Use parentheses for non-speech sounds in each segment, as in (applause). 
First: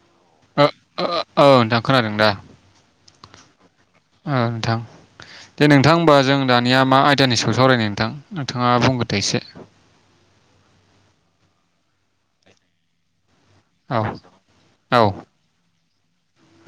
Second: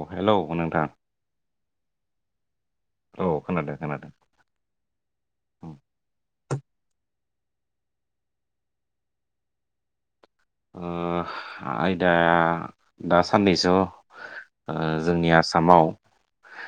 औ हेलौ ओ नोंथां ओ औ नोंथां खोनादों दा? औ खोनादों। खोनादों उम नोंथां दे ओ नोंथां होमबा जों दा निया मा आयदानि सायाव सावरायनो नोंथां नोंथाङा बुंग्रोदो एसे। ओ आयदाया दा साननैसोआव औ ओ औ जोंनि आसामाव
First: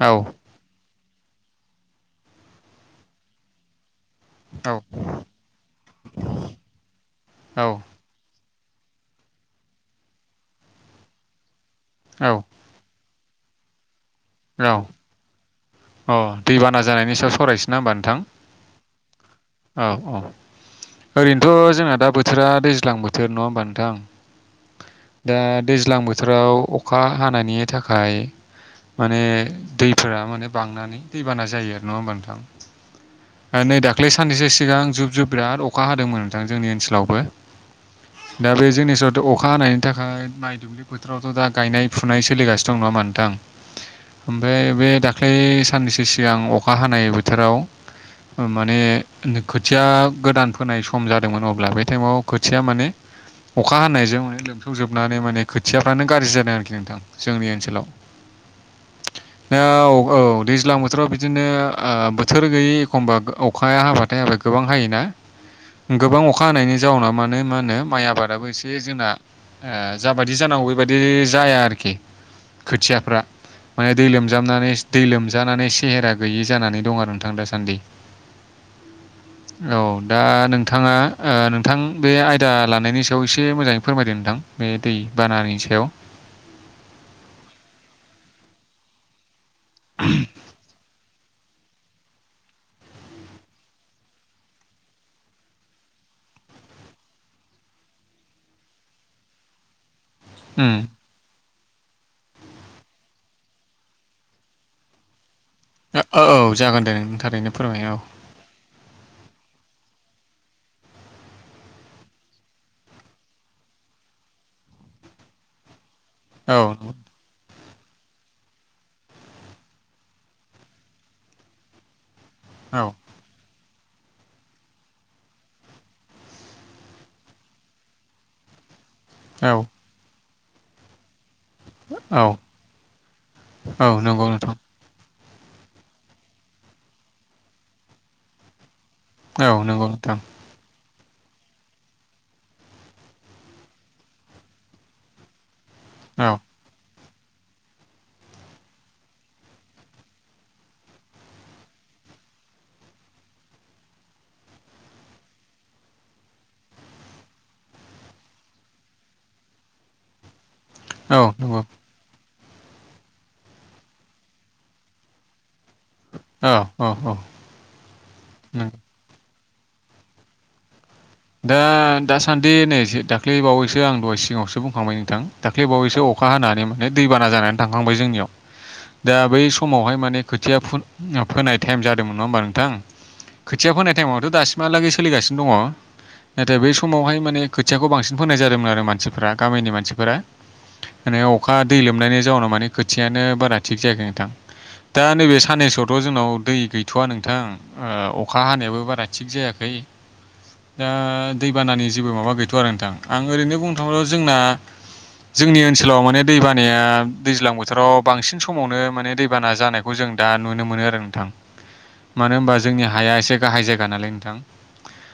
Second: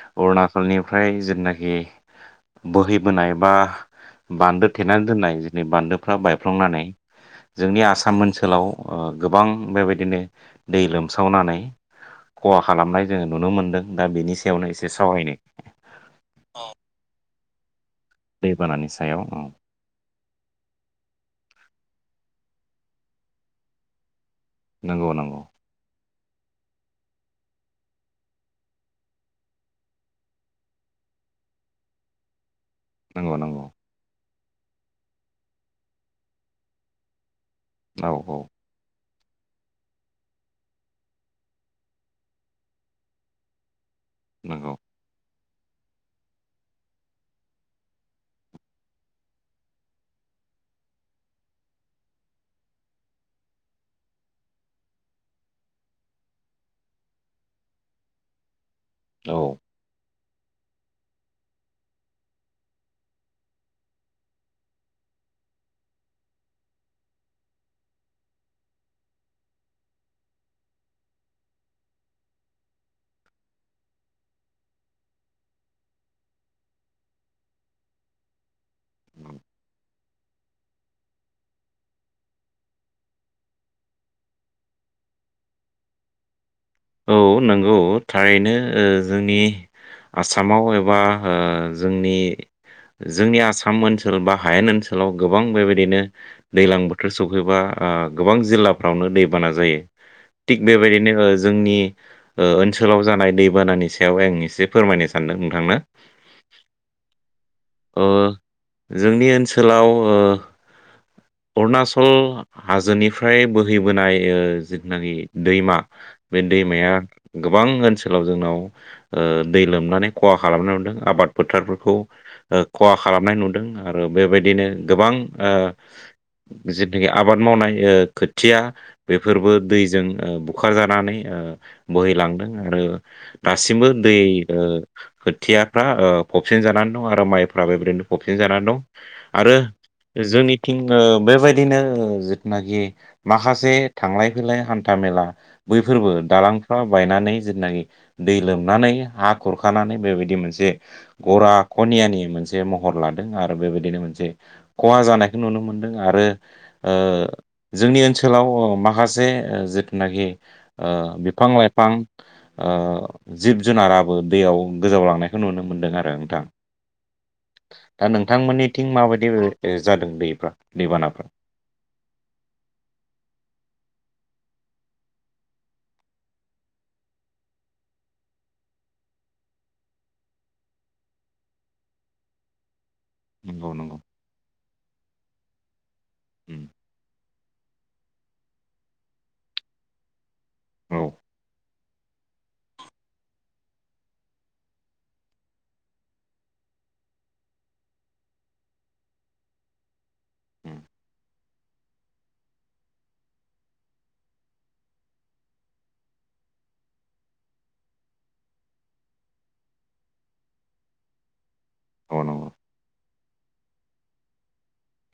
औ फ्राय जेनाखि बोहैबोनाय बा बान्दो थेनानै दोननाय जोंनि बान्दोफ्रा बायफ्लंनानै जोंनि औ आसाम ओनसोलाव ओ गोबां बेबायदिनो दै लोमसावनानै खहा खालामनाय जोङो नुनो मोनदों दा बेनि सायावनो औ एसे सावरायनो अ दैबाना जानायनि सायाव सरायनोसै। ना होमबा नोंथां दैबानानि सायाव औ औ ओरैनोथ' जोंना दा बोथोरा दैज्लां बोथोर नङा होमबा नोंथां नंगौ दा नंगौ दैज्लां बोथ थोराव अखा हानायनि थाखाय माने दैफोरा माने बांनानै दैबाना जायो नङा होमबा नोंथां नंगौ नंगौ नै दाख्लैसो साननैसो सिगां जुब जुब बिराद अखा हादोंमोन नोंथां जोंनि ओन्सोलावबो औ औ दा बे जोंनि सह अखा हानायनि थाखाय माइ दुब्लि बोथोरावथ' दा गायनाय फुनाय सोलिगासिनो दं नङा होनबा नोंथां। ओमफ्राय नंगौ बे दाख्लै साननैसो सिगां अखा हानाय बोथोराव माने खोथिया गोदान फोनाय सम जादोंमोन अब्ला बे टाइमाव खोथिया माने अखा हानायजों माने लोमसावजोबनानै माने खोथियाफ्रानो गाज्रि जादों आरोखि नोंथां जोंनि ओनसोलाव। दा औ औ दैज्लां बोथोराव बिदिनो ओ बोथोर गैयै एखमबा अखाया हाबाथाय हाबा गोबां हायोना। गोबां अखा हानायनि जाउनाव माने मा होनो माइ आबादाबो एसे जोंना ओ जाबायदि जानां औ बेबादि जाया आरोखि खोथियाफ्रा माने दै लोमजाबनानै दै लोमजानानै सेहेरा गैयि जानानै दं आरो नोंथां दासान्दि। औ दा नोंथाङा ओ नोंथां बे आयदा लानायनि सायाव एसे मोजाङै फोरमायदों नोंथां। बे दै बानानि सायाव। औ नंगौ थारैनो ओ जोंनि आसामाव एबा ओ जोंनि जोंनि आसाम ओनसोल बा हायेन ओनसोलाव गोबां बेबायदिनो दैज्लां बोथोर सफैबा ओ गोबां जिल्लाफ्रावनो दैबाना जायो थिग उम बेबायदिनो ओ जोंनि ओ ओनसोलाव जानाय दैबानानि सायावहाय आं एसे फोरमायनो सानदों। नोंथांनो ओ औ औ जागोन दे नों थारैनो। फोरमाय औ ओ जोंनि ओनसोलाव ओ (inaudible) अरुणाचल हाजोनिफ्राय बोहैबोनाय ओ जिथुनाखि दैमा बे औ दैमाया गोब बां ओनसोलाव जोंनाव ओ दै लोमनानै खहा खालामनो हदों आबाद फोथारफोरखौ। ओ औ खहा खालामनाय नुदों आरो बेबायदिनो गोबां ओ जेनोखि आबाद मावनाय ओ खोथिया बेफोरबो औ दैजों ओ बुखारजानानै ओ औ बोहैलांदों आरो औ दासिमबो दै नंगौ नोंथां ओ खोथियाफ्रा ओ फबसिन जानानै दं आरो माइफ्राबो बेबायदिनो फबसिन जानानै दं। औ आरो नंगौ नोंथां जोंनिथिं बेबायदिनो जिथुनाखि माखासे थांलाय फैलाय हान्था मेला बैफोरबो औ दालांफ्रा बायनानै जेथुनाखि दै लोंनानै हा खुरखानानै बेबायदि मोनसे गरा (unintelligible) मोनसे महर लादों आरो बेबायदिनो मोनसे खहा जानायखौ नुनो मोनदों आरो ओ जोंनि ओनसोलाव अ माखासे जिथुनाखि ओ औ बिफां नंगौ लाइफां ओ जिब जुनाराबो दैयाव गोजावलांनायखौ नुनो मोनदों आरो नोंथां औ औ नंगौ। दा नोंथांमोननिथिं माबायदि जादों दैफ्रा दैबाना दा दासान्दि नै दाख्लैबावैसो आं दहाय सिगाङावसो बुंखांबाय नोंथां दाख्लै बावैसो अ अखा हानानै माने दैबाना जानानै थांखांबाय जोंनियाव दा बै समावहाय माने खोथिया फु-फोनाय टाइम जादोंमोन नङा होमबा नोंथां। नंगौ खोथिया फोनाय नंगौ टाइमावथ' दासिमहालागै सोलिगासिनो दङ नाथाय उम बै समावहाय माने खोथियाखौ बांसिन फोनाय जादोंमोन आरो मानसिफोरा गामिनि मानसिफोरा माने अखा दै लोमनायनि जाउनाव माने खोथियानो बारा थिग जायाखै नोंथां। दा नैबे साननैसोआवथ' जोंनाव दै गैथ'वा नोंथां ओ अखा हानायाबो बारा थिग जायाखै (unintelligible) दा दैबानानि जेबो माबा गैथ'या आरो नोंथां आं ओरैनो बुंनो थाङोबा जोंना जोंनि ओनसोलाव माने दैबानाया दैज्लां बोथोराव बांसिन समावनो माने दैबाना जानायखौ जों दा नुनो मोनो आरो नोंथां औ उम औ मानो नंगौ होनबा जोंनि हाया एसे गाहाय जायगा नालाय नोंथां।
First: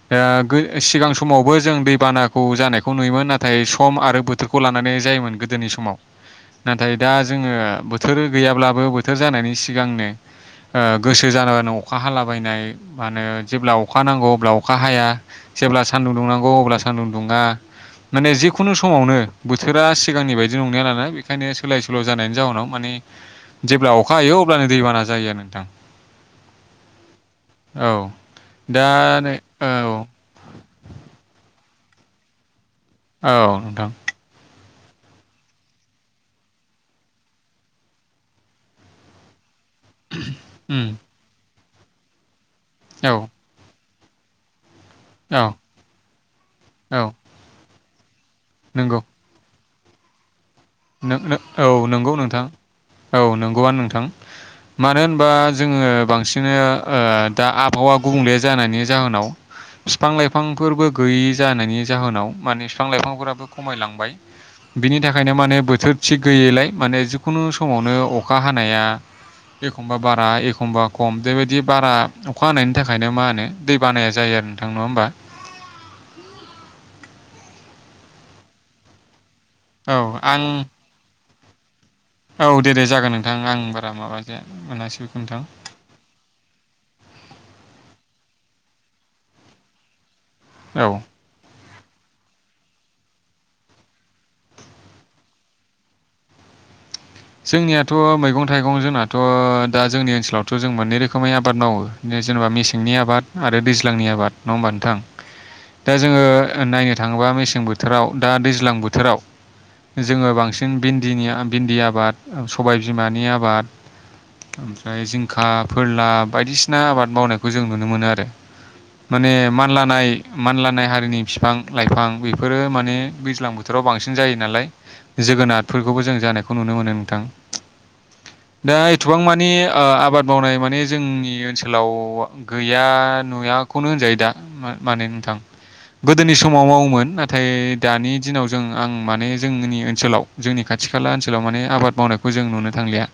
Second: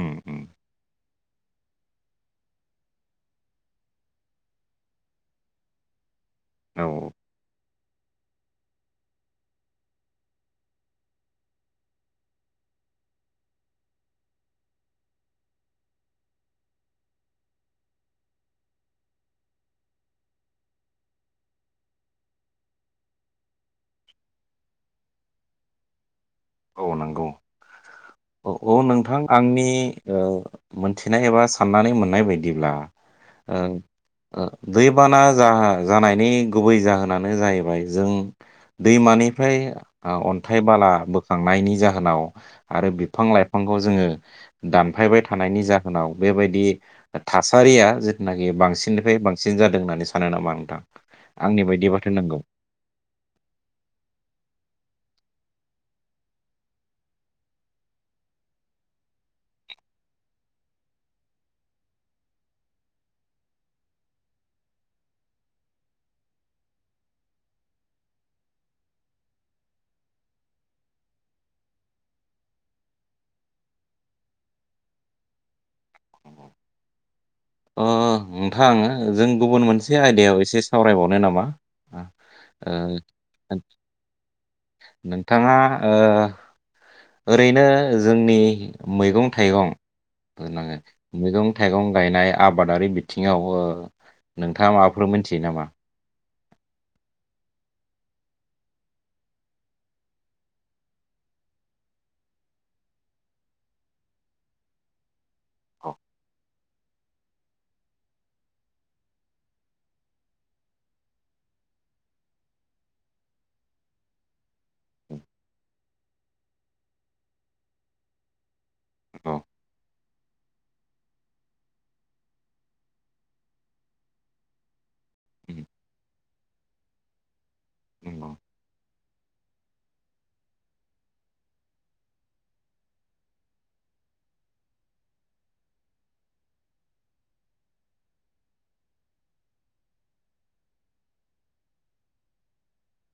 उम दा उम गो सिगां समावबो जों दैबानाखौ जानायखौ नुयोमोन नाथाय सम आरो बोथोरखौ लानानै ज जायोमोन गोदोनि समाव औ नाथाय दा जोङो बो थोर गैयाब्लाबो बोथोर जानायनि सिगांनो ओ गोसो जान अखा हालाबायनाय मा होनो जेब्ला अखा नांगौ अब्ला अख खा हाया जेब्ला सान्दुं दुंनांगौ अब्ला सानदुं दुङा। माने जिखुनु समावनो बोथोरा सिगांनि बायदि नंलिया नालाय बेखायनो सोलाय सोल' जानायनि जाहोनाव माने जेब्ला अखा हायो अब्लानो दैबाना जायो आरो नोंथां। औ नंगौ औ औ दा नोंथां नै आंनि औ मोनथिनाय एबा साननानै मोननाय बायदिब्ला औ ओ नोंथां। ओ दैबाना जा जानायनि गुबै जाहोनानो जाहैबाय जों दैमानिफ्राय ओ अन्थाइ बाला उम बोखांनायनि जाहोनाव आरो औ औ बिफां लाइफांखौ जोङो दानफायबाय औ थानायनि जाहोनाव बेबायदि थासारिया नाखि नंगौ बांसिननिफ्राय बांसिन जादों होननानै सानो नामा नोंथां आंनि औ बायदिबाथ' नंगौ नोंथां औ नंगौआनो नोंथां मानो होनबा जोङो बांसिन ओ दा आबहावा गुबुंले जानायनि जाहोनाव फिफां लाइफांफोरबो गैयि जानायनि जाहोनाव माने फिफां लाइफांफोराबो खमायलांबाय। बिनि थाखायनो माने बोथोर थिग गैयैलाय माने जिखुनु समावनो अखा हानाया एखमबा बारा एखमबा खम बेबायदि बारा अखा हानायनि थाखायनो मा होनो दै बानाया जायो। नोंथां नङा होमबा अ नोंथां आङो जों गुबुन औ मोनसे आं आयदायाव एसे सावरायबावनो नामा? औ दे ओ दे जागोन नोंथां आं बारा माबानो नोंथाङा ओरैनो जोंनि मैगं थाइगं मैगं औ (unintelligible) मैगं थाइगं गायनाय आबादारि बिथिंङाव नोंथाङा माबाफोर मोनथियो नामा जोंनियाथ' मैगं थाइगं जोंनाथ' दा जोंनि ओनसोलावथ' जों मोननै रोखोमै आबाद मावो जेनेबा मेसेंनि आबाद आरो दैज्लांनि आबाद नङा होमबा नोंथां औ दा जोंङो नायनो थाङोबा मेसें बोथोराव दा दैज्लां बोथोराव जोंङो बांसिन भिन्दिनि भिन्दि आबाद सबाय बिमानि आबाद ओमफ्राय जिंखा फोरला बायदिसिना आबाद मावनायखौ जों नुनो मोनो आरो माने नंगौ मानलानाय मानलानाय हारिनि बिफां लाइफां बेफोरो माने दैज्लां बोथोराव बांसिन जायो नालाय उम जोगोनारफोरखौबो जों जानायखौ नुनो मोनो नोंथां नंगौ दा एसेबां मानि आबाद मावनाय माने जोंनि ओनसोलाव गैया नुयाखौनो जायो दा माने नोंथां गोदोनि समाव मावोमोन नाथाय दानि दिनाव जों आं माने जोंनि ओनसोलाव जोंनि खा खाथि खाला ओनसोलाव माने आबाद मावनायखौ जों नुनो थांलिया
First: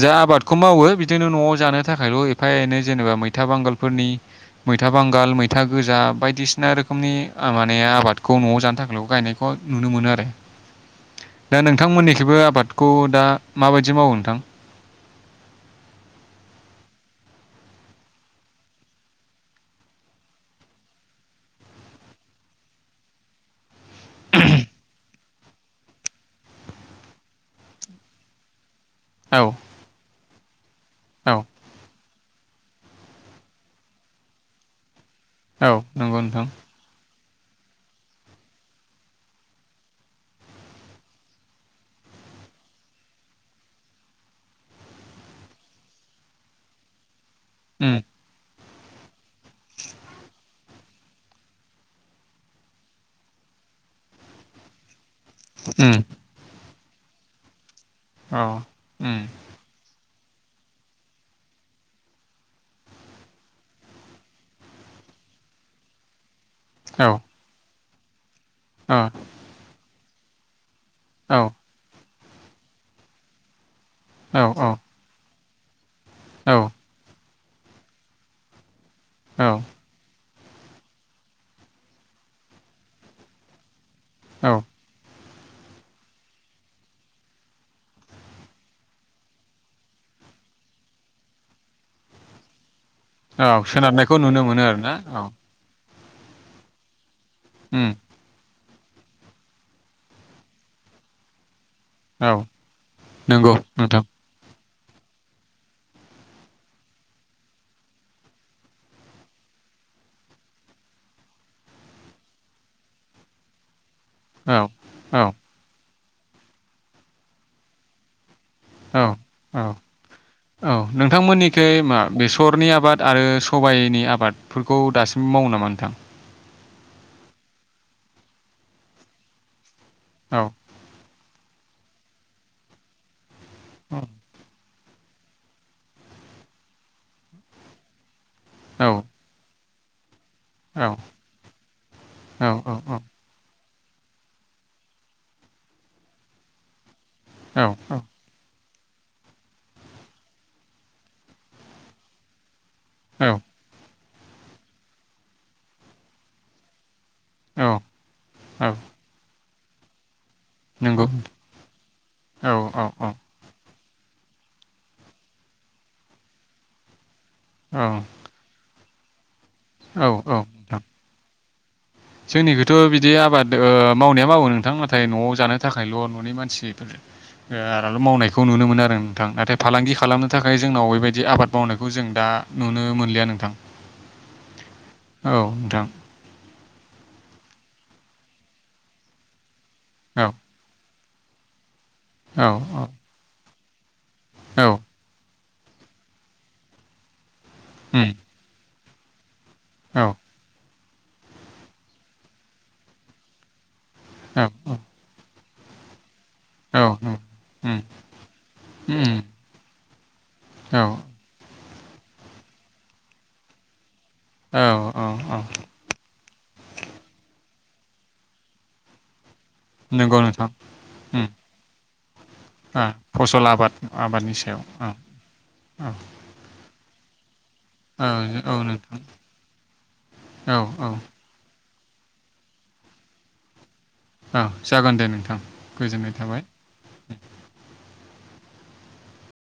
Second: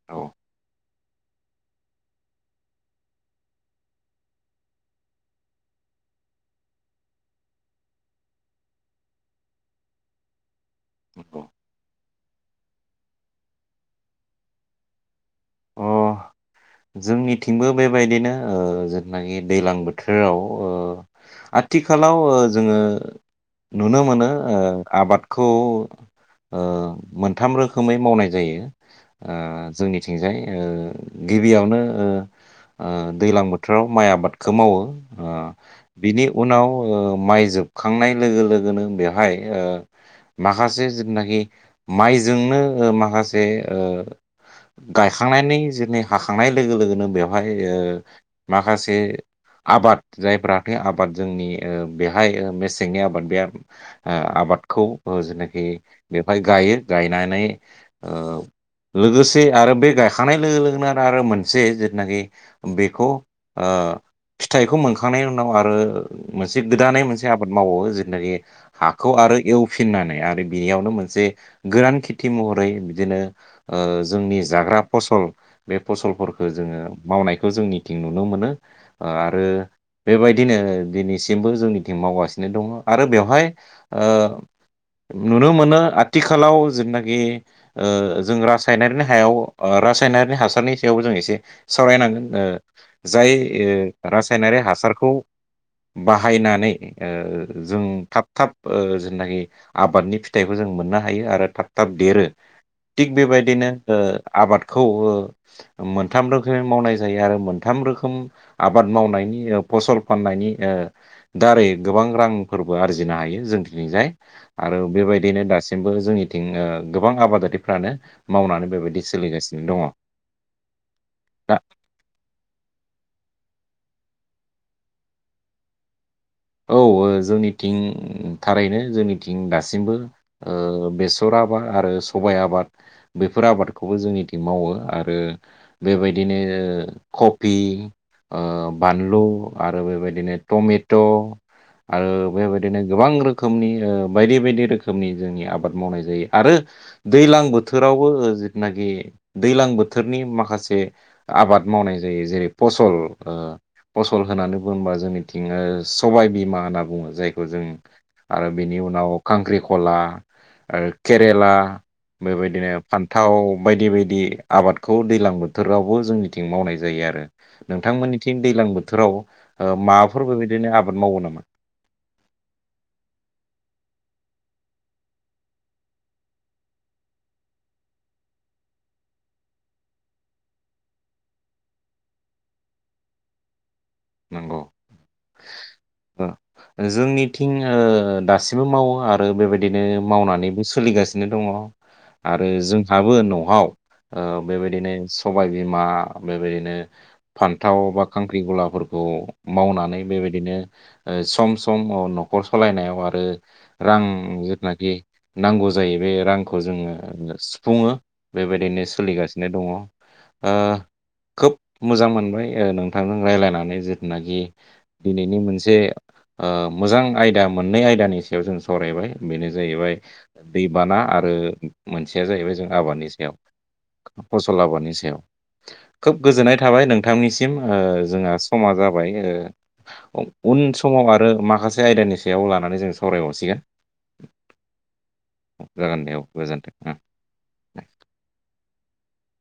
जा औ आबादखौ मावो बिदिनो नआव जानो थाखायल एफा एनै जेनेबा मैथा बांगालफोरनि मैथा बांगाल मैथा गोजा बायदिसिना रोखोमनि माने आबादखौ नआव जानो थाखायल गायनायखौ नुनो मोनो आरो नंगौ दा नोंथांमोननिखौबो आबाद खौ दा माबायदि मावो नोंथां अ जोंनिथिंबो बेबायदिनो जेनाखि दैलां बोथोराव आथिखालाव जोंङो नुनो मोनो आबादखौ ओ मोनथाम रोखोमै मावनाय जायो औ ओ जोंनिथिंजाय औ गिबियावनो ओ दैलां बोथोराव माइ आबादखौ मावो औ नंगौ बिनि नोंथां उनाव माइ जोबखांनाय लोगो लोगोनो बेवहाय माखासे जोनाखि माइजोंनो माखासे ओ गायखांनायनि जेरनि हाखांनाय लोगो लोगोनो बेवहाय उम माखासे आबाद जायफ्राखै आबाद जोंनि बेहाय मेसेंनि आबाद बे आबाद आबादखौ जेनाखि उम बेवहाय गायो गायनानै औ उम लोगोसे आरो बे गायखांनाय लोगो लोगोनो आरो मोनसे जेथनाखि बेखौ फिथाइखौ मोनखांनायनि उनाव आरो मोनसे गोदानै औ मोनसे आबाद मावो जेनाखि हाखौ आरो एवफिननानै आरो बियाव मोनसे औ गोरान खेथि महरै बिदिनो जोंनि औ जाग्रा फसल बे फसलफोरखौ औ जोंङो मावनायखौ जोंनिथिं नुनो मोनो आरो औ बेबायदि दिनै दिनैसिमबो जोंनिथिं मावगासिनो दङ आरो बेवहाय ओ औ नुनो मोनो आथिखालाव जेनाखि जों रासायनारिनि हायाव रासायनारिनि हास सारनि सायावबो जों एसे सावरायनांगोन जाय औ सोनारनायखौ नुनो रासायनारि मोनो आरोना हासारखौ औ बाहायनानै ओ जों उम थाब थाब ओ जेनाखि आबादनि फिथाइखौ जों मोननो हायो आरो थाब थाब देरो औ थिग ओ नंगौ बेबायदिनो नोंथां आबादखौ ओ मोनथाम रोखोमै मावनाय जायो आरो मोनथाम रोखोम आबाद मावनायनि फसल फाननायनि दारै गोबां रांफोरबो आरजिनो हायो जों दिनैजाय औ आरो औ बेबायदिनो दासिमबो जोंनिथिं गोबां आबादारिफ्रानो मावनानै औ बेबायदि औ सोलिगासिनो दङ औ दा नोंथांमोननिखै मा बेसरनि आबाद आरो सबाय नि आबादफोरखौ दासिम मावो नामा नोंथां औ जोंनिथिं थारैनो जोंनिथिं दासिमबो औ बेस बेसर आबाद आरो सबाय आबाद बेफोर औ आबादखौबो जोंनिथिं मावो आरो बेबायदिनो कफि औ बानलु आरो बेबायदिनो औ टमेट' आरो औ बेबायदिनो गोबां रोखोमनि बायदि बायदि रोखोमनि जोंनि आबाद मावनाय जायो आरो दैज्लां बोथोरावबो नाखि दैज्लां बोथोरनि माखासे आबाद मावनाय जायो जेरै फसल औ ओ फसल होननानै बुङोबा जोंनिथिं ओ सबाइ बिमा होनना बुङो। जायखौ जों आरो औ बेनि उनाव खांख्रिख'ला आरो नंगौ केरेला औ बेबायदिनो औ औ फान्थाव बायदि बायदि आबादखौ दैज्लां बोथोरावबो जोंनिथिं मावनाय जायो आरो औ नोंथांमोननिथिं दैज्लां बोथोराव माबाफोर बेबायदिनो आ (unintelligible) जोंनिखैथ' बिदि आबाद मावनाया मावो नोंथां नाथाय न'आव जानो थाखायल' न'नि मानसिफोर ओ मावनायखौ नुनो मोनो आरो नोंथां नाथाय फालांगि खालामनो थाखाय जोंनाव बेबायदि आबाद मावनायखौ जों दा नुनो मोनलिया नोंथां नोंगौ औ नोंथां। ओ जोंनिथिं दासिमबो मावो आरो बेबायदिनो औ मावनानैबो सोलिगासिनो दङ' आरो औ जोंहाबो न'आव औ बेबायदिनो सबाय बिमा बेबायदिनो फान्थाव बा उम खांख्रिख'लाफोरखौ मावनानै औ बेबायदिनो ओ सम सम न'खर सालायनायाव आरो रां औ जिथुनाखि नांगौ जायो बे रांखौ औ उम जोंङो उम सुफुङो बेबायदिनो उम सोलिगासिनो दङ' ओ औ खोब मोजां मोनबाय नोंथांजों रायज्लायनानै नाखि औ औ दिनैनि औ मोनसे मोजां आयदा मोननै आयदानि सायाव जों सावरायबाय बेनो जाहैबाय नंगौ नोंथां दैबाना उम आरो मोन जाहैबाय जों ओ आबादनि सायाव फसल आबाद आबादनि फसल सायाव औ आबादनि सायाव औ खोब गोजोननाय थाबाय नों नोंथांनिसिम औ जोंहा औ समा नोंथां जाबाय औ उन औ समाव आरो माखासे आयदानि सायाव लानानै जों सावरायहरसिगोन। औ जागोन दे नोंथां गोजोननाय दे औ थाबाय। गोजोन्थों।